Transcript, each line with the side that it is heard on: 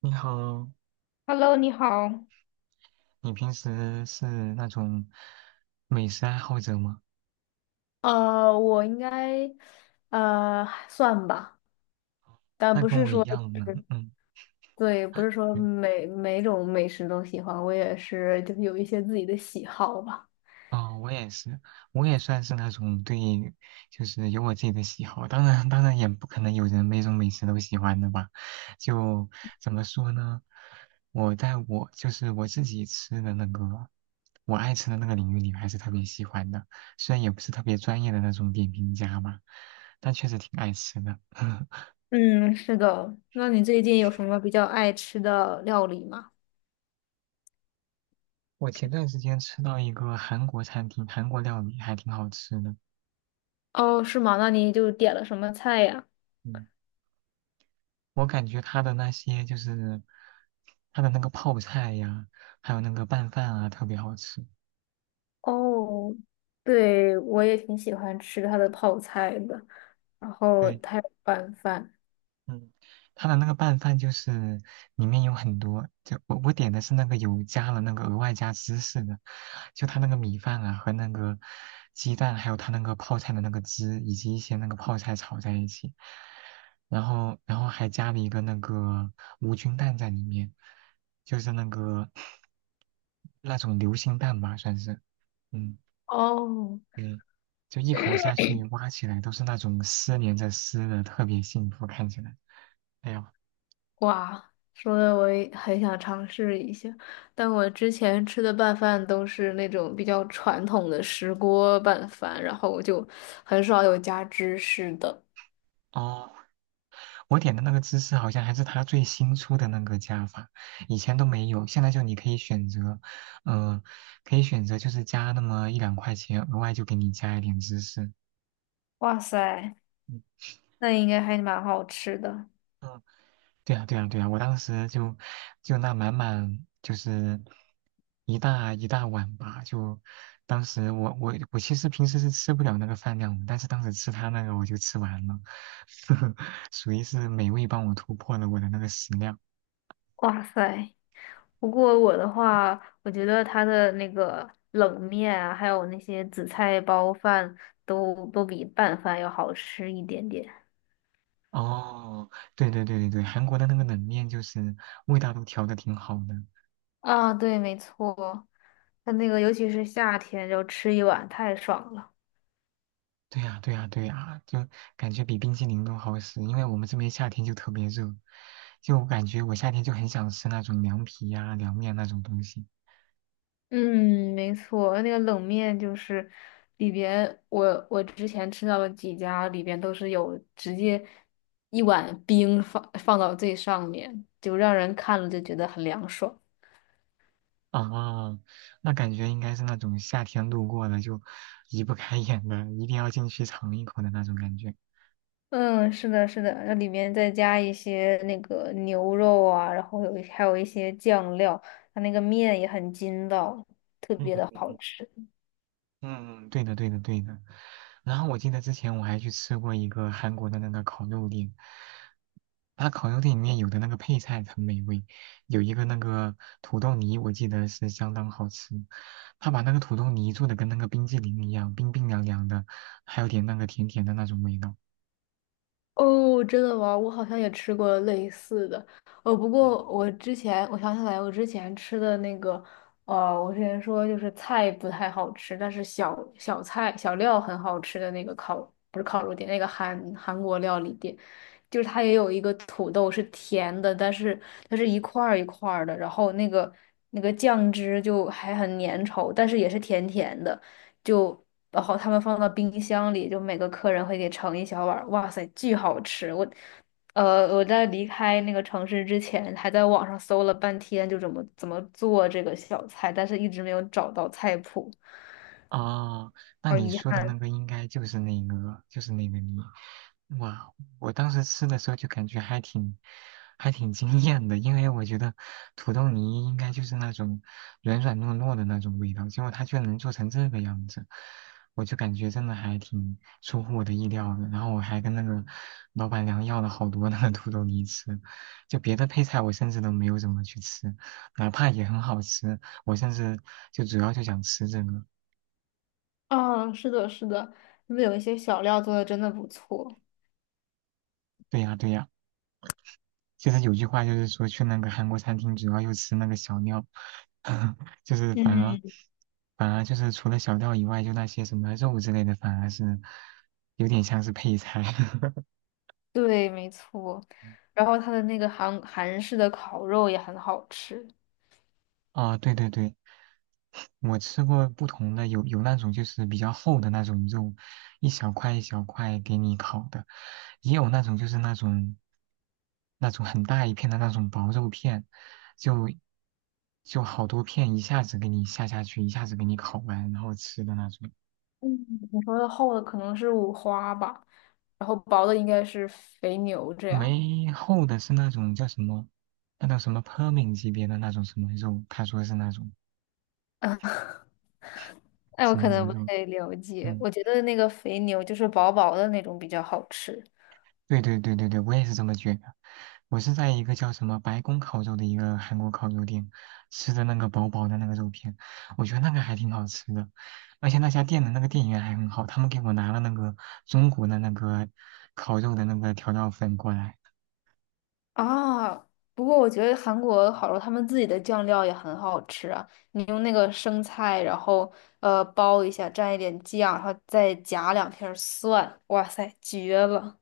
right: 你好，
left: Hello，你好。
right: 你平时是那种美食爱好者吗？
left: 我应该，算吧，但
right: 那
left: 不
right: 跟
left: 是
right: 我一
left: 说，
right: 样呢。嗯，
left: 对，不是说
right: 对
left: 每种美食都喜欢，我也是就是有一些自己的喜好吧。
right: 哦，我也是，我也算是那种对，就是有我自己的喜好。当然也不可能有人每种美食都喜欢的吧？就怎么说呢？我就是我自己吃的那个，我爱吃的那个领域里，还是特别喜欢的。虽然也不是特别专业的那种点评家吧，但确实挺爱吃的。
left: 嗯，是的。那你最近有什么比较爱吃的料理吗？
right: 我前段时间吃到一个韩国餐厅，韩国料理还挺好吃的。
left: 哦，是吗？那你就点了什么菜呀？
right: 嗯，我感觉它的那些就是它的那个泡菜呀，还有那个拌饭啊，特别好吃。
left: 哦，对，我也挺喜欢吃它的泡菜的，然后
right: 对，
left: 它有拌饭。
right: 嗯，它的那个拌饭就是里面有很多，就我点的是那个有加了那个额外加芝士的，就它那个米饭啊和那个鸡蛋，还有它那个泡菜的那个汁，以及一些那个泡菜炒在一起，然后还加了一个那个无菌蛋在里面，就是那个那种流心蛋吧，算是，嗯，
left: 哦，
right: 对，就一口下去挖起来都是那种丝连着丝的，特别幸福，看起来，哎呀。
left: 哇，说的我也很想尝试一下，但我之前吃的拌饭都是那种比较传统的石锅拌饭，然后我就很少有加芝士的。
right: 哦，我点的那个芝士好像还是他最新出的那个加法，以前都没有。现在就你可以选择，嗯、可以选择就是加那么一两块钱，额外就给你加一点芝士。
left: 哇塞，
right: 嗯
left: 那应该还蛮好吃的。
right: 嗯对啊，对啊，对啊，我当时就那满满就是一大一大碗吧，就当时我其实平时是吃不了那个饭量的，但是当时吃他那个我就吃完了，属于是美味帮我突破了我的那个食量。
left: 哇塞，不过我的话，我觉得它的那个冷面啊，还有那些紫菜包饭都比拌饭要好吃一点点。
right: 哦，对对对对对，韩国的那个冷面就是味道都调的挺好的。
left: 啊，对，没错，它那个尤其是夏天，就吃一碗太爽了。
right: 对呀对呀对呀，就感觉比冰淇淋都好吃，因为我们这边夏天就特别热，就感觉我夏天就很想吃那种凉皮呀、凉面那种东西。
left: 嗯，没错，那个冷面就是里边，我之前吃到的几家里边都是有直接一碗冰放到最上面，就让人看了就觉得很凉爽。
right: 哦，那感觉应该是那种夏天路过了就移不开眼的，一定要进去尝一口的那种感觉。
left: 嗯，是的，是的，那里面再加一些那个牛肉啊，然后还有一些酱料，它那个面也很筋道，特
right: 嗯
left: 别的
right: 嗯
left: 好
right: 嗯
left: 吃。
right: 嗯，对的，对的，对的。然后我记得之前我还去吃过一个韩国的那个烤肉店，他烤肉店里面有的那个配菜很美味，有一个那个土豆泥，我记得是相当好吃。他把那个土豆泥做的跟那个冰激凌一样，冰冰凉凉的，还有点那个甜甜的那种味道。
left: 哦，真的吗？我好像也吃过类似的，哦，不过我之前我想起来，我之前吃的那个，我之前说就是菜不太好吃，但是小菜小料很好吃的那个烤，不是烤肉店，那个韩国料理店，就是它也有一个土豆是甜的，但是它是一块儿一块儿的，然后那个酱汁就还很粘稠，但是也是甜甜的。就然后他们放到冰箱里，就每个客人会给盛一小碗儿，哇塞，巨好吃！我，我在离开那个城市之前，还在网上搜了半天，就怎么做这个小菜，但是一直没有找到菜谱，
right: 哦，那
left: 好
right: 你
left: 遗
right: 说的那
left: 憾。
right: 个应该就是那个，就是那个你，哇！我当时吃的时候就感觉还挺，还挺惊艳的，因为我觉得土豆泥应该就是那种软软糯糯的那种味道，结果它居然能做成这个样子，我就感觉真的还挺出乎我的意料的。然后我还跟那个老板娘要了好多那个土豆泥吃，就别的配菜我甚至都没有怎么去吃，哪怕也很好吃，我甚至就主要就想吃这个。
left: 啊，是的，是的，他们有一些小料做的真的不错。
right: 对呀，对呀，就是有句话就是说去那个韩国餐厅，主要又吃那个小料，就是
left: 嗯，
right: 反而就是除了小料以外，就那些什么肉之类的，反而是有点像是配菜。
left: 对，没错。然后他的那个韩式的烤肉也很好吃。
right: 啊，对对对，我吃过不同的，有那种就是比较厚的那种肉，一小块一小块给你烤的，也有那种就是那种很大一片的那种薄肉片，就就好多片一下子给你下下去，一下子给你烤完，然后吃的那种。
left: 嗯，你说的厚的可能是五花吧，然后薄的应该是肥牛这样。
right: 没厚的是那种叫什么，那叫什么 Permin 级别的那种什么肉，他说是那种
left: 那我
right: 什么
left: 可能不
right: 牛肉，
left: 太了解，
right: 嗯。
left: 我觉得那个肥牛就是薄薄的那种比较好吃
right: 对对对对对，我也是这么觉得。我是在一个叫什么白宫烤肉的一个韩国烤肉店吃的那个薄薄的那个肉片，我觉得那个还挺好吃的，而且那家店的那个店员还很好，他们给我拿了那个中国的那个烤肉的那个调料粉过来。
left: 啊。不过我觉得韩国好多他们自己的酱料也很好吃啊，你用那个生菜，然后包一下，蘸一点酱，然后再夹两片儿蒜，哇塞，绝了！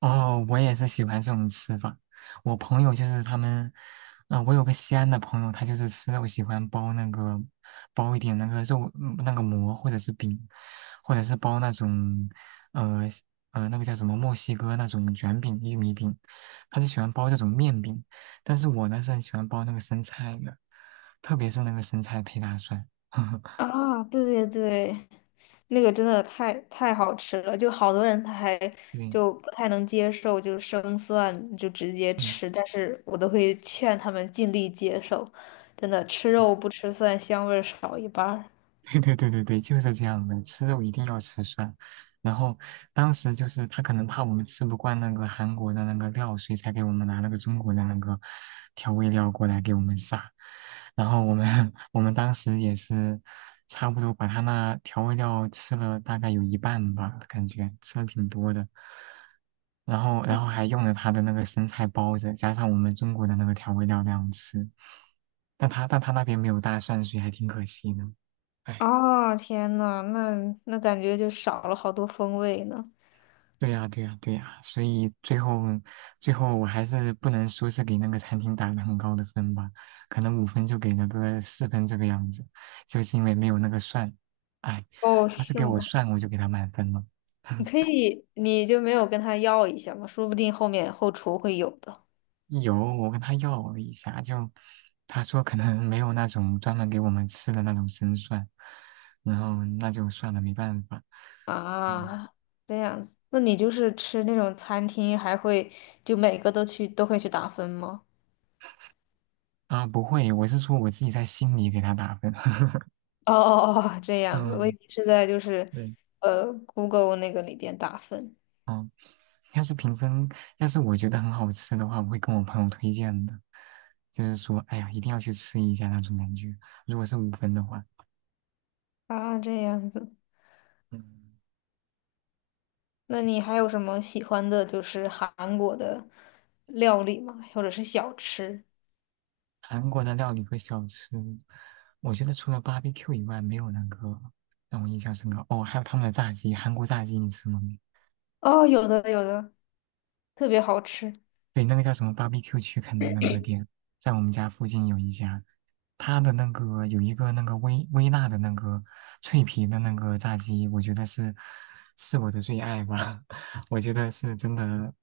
right: 哦，我也是喜欢这种吃法。我朋友就是他们，啊、我有个西安的朋友，他就是吃肉喜欢包那个，包一点那个肉，嗯那个馍或者是饼，或者是包那种，呃那个叫什么墨西哥那种卷饼、玉米饼，他是喜欢包这种面饼。但是我呢是很喜欢包那个生菜的，特别是那个生菜配大蒜。
left: 啊，对对对，那个真的太好吃了，就好多人他还
right: 对，
left: 就不太能接受，就是生蒜就直接
right: 嗯。
left: 吃，但是我都会劝他们尽力接受，真的吃肉不吃蒜，香味儿少一半儿。
right: 对对对对对，就是这样的，吃肉一定要吃蒜。然后当时就是他可能怕我们吃不惯那个韩国的那个料，所以才给我们拿了个中国的那个调味料过来给我们撒。然后我们 我们当时也是差不多把他那调味料吃了大概有一半吧，感觉吃了挺多的。然后还用了他的那个生菜包着，加上我们中国的那个调味料那样吃。但他那边没有大蒜，所以还挺可惜的。唉
left: 啊，天呐，那感觉就少了好多风味呢。
right: 对呀，对呀，对呀，所以最后，最后我还是不能说是给那个餐厅打了很高的分吧，可能五分就给了个四分这个样子，就是因为没有那个蒜，哎，
left: 哦，
right: 他是
left: 是
right: 给我
left: 吗？
right: 蒜，我就给他满分了。
left: 你可 以，你就没有跟他要一下吗？说不定后面后厨会有的
right: 有，我跟他要了一下，就他说可能没有那种专门给我们吃的那种生蒜，然后那就算了，没办法。嗯，
left: 啊。这样子，那你就是吃那种餐厅，还会就每个都去都会去打分吗？
right: 啊，不会，我是说我自己在心里给他打分。
left: 哦，这样子，我以
right: 嗯，
left: 为是在就是，
right: 对。
left: Google 那个里边打分
right: 哦，要是评分，要是我觉得很好吃的话，我会跟我朋友推荐的，就是说，哎呀，一定要去吃一下那种感觉。如果是五分的话，
left: 啊，这样子。
right: 嗯，
left: 那你还有什么喜欢的，就是韩国的料理吗？或者是小吃？
right: 韩国的料理和小吃，我觉得除了 barbecue 以外，没有那个让我印象深刻。哦，还有他们的炸鸡，韩国炸鸡你吃过没？
left: 哦，有的有的，特别好吃。
right: 对，那个叫什么 BBQ a r e c u 区肯那个店，在我们家附近有一家，它的那个有一个那个微微辣的那个脆皮的那个炸鸡，我觉得是我的最爱吧，我觉得是真的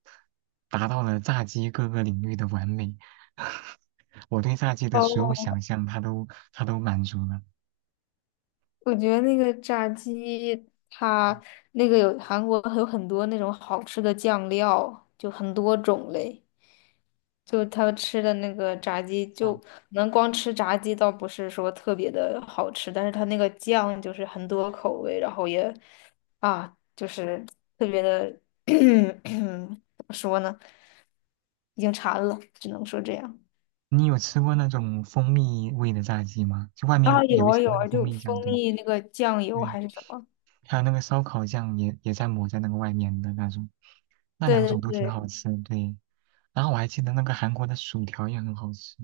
right: 达到了炸鸡各个领域的完美，我对炸鸡的所有
left: 哦，
right: 想象它都满足了。
left: 我觉得那个炸鸡，它那个有韩国有很多那种好吃的酱料，就很多种类。就他们吃的那个炸鸡，就
right: 嗯，
left: 可能光吃炸鸡倒不是说特别的好吃，但是他那个酱就是很多口味，然后也啊，就是特别的 怎么说呢，已经馋了，只能说这样。
right: 你有吃过那种蜂蜜味的炸鸡吗？就外面
left: 啊，有
right: 有一
left: 啊
right: 层
left: 有
right: 那个
left: 啊，
right: 蜂
left: 就
right: 蜜酱，
left: 蜂
right: 对
left: 蜜那个酱油
right: 对。
left: 还是什么？
right: 还有那个烧烤酱也在抹在那个外面的那种，那
left: 对
right: 两种
left: 对
right: 都挺
left: 对，
right: 好吃，对。然后我还记得那个韩国的薯条也很好吃，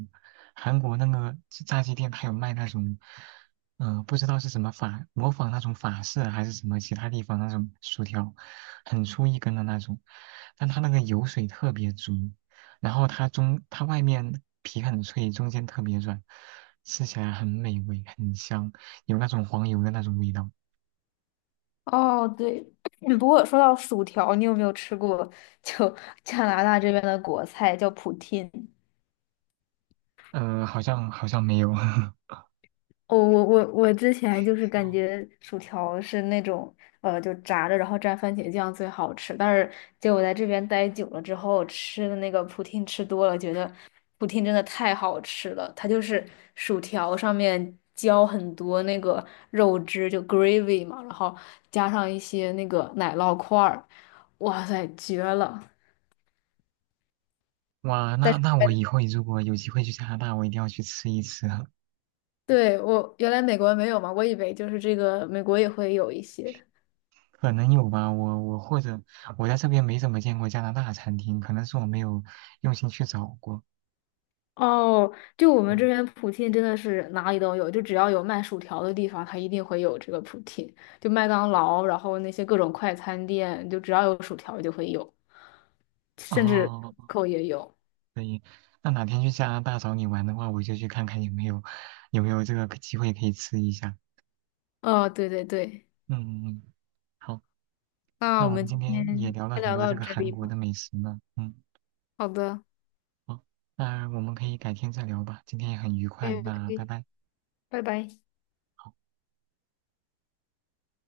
right: 韩国那个炸鸡店它有卖那种，嗯、不知道是什么法，模仿那种法式啊还是什么其他地方那种薯条，很粗一根的那种，但它那个油水特别足，然后它外面皮很脆，中间特别软，吃起来很美味，很香，有那种黄油的那种味道。
left: 哦对。不过说到薯条，你有没有吃过就 加拿大这边的国菜叫 poutine？
right: 好像没有。
left: 我之前就是
right: 哦
left: 感觉薯条是那种就炸着然后蘸番茄酱最好吃，但是结果在这边待久了之后，吃的那个普汀吃多了，觉得普汀真的太好吃了。它就是薯条上面浇很多那个肉汁，就 gravy 嘛，然后加上一些那个奶酪块儿，哇塞，绝了！
right: 哇，
left: 但
right: 那
left: 是
right: 那我以后如果有机会去加拿大，我一定要去吃一吃，
left: 对我原来美国没有嘛，我以为就是这个美国也会有一些。
right: 可能有吧。我或者我在这边没怎么见过加拿大餐厅，可能是我没有用心去找过。
left: 哦，就我们这
right: 嗯，
left: 边普聘真的是哪里都有，就只要有卖薯条的地方，它一定会有这个普聘。就麦当劳，然后那些各种快餐店，就只要有薯条就会有，甚至
right: 哦，
left: 扣也有。
right: 可以。那哪天去加拿大找你玩的话，我就去看看有没有这个机会可以吃一下。
left: 哦，对对对，
right: 嗯，嗯嗯好，
left: 那
right: 那
left: 我
right: 我
left: 们
right: 们今
left: 今天
right: 天也聊了
left: 先
right: 很
left: 聊
right: 多
left: 到
right: 这个
left: 这
right: 韩
left: 里
right: 国
left: 吧。
right: 的美食呢。嗯，
left: 好的，
right: 好，那我们可以改天再聊吧。今天也很愉
left: 可以
right: 快，那
left: 可
right: 拜
left: 以
right: 拜。
left: 拜拜。
right: 好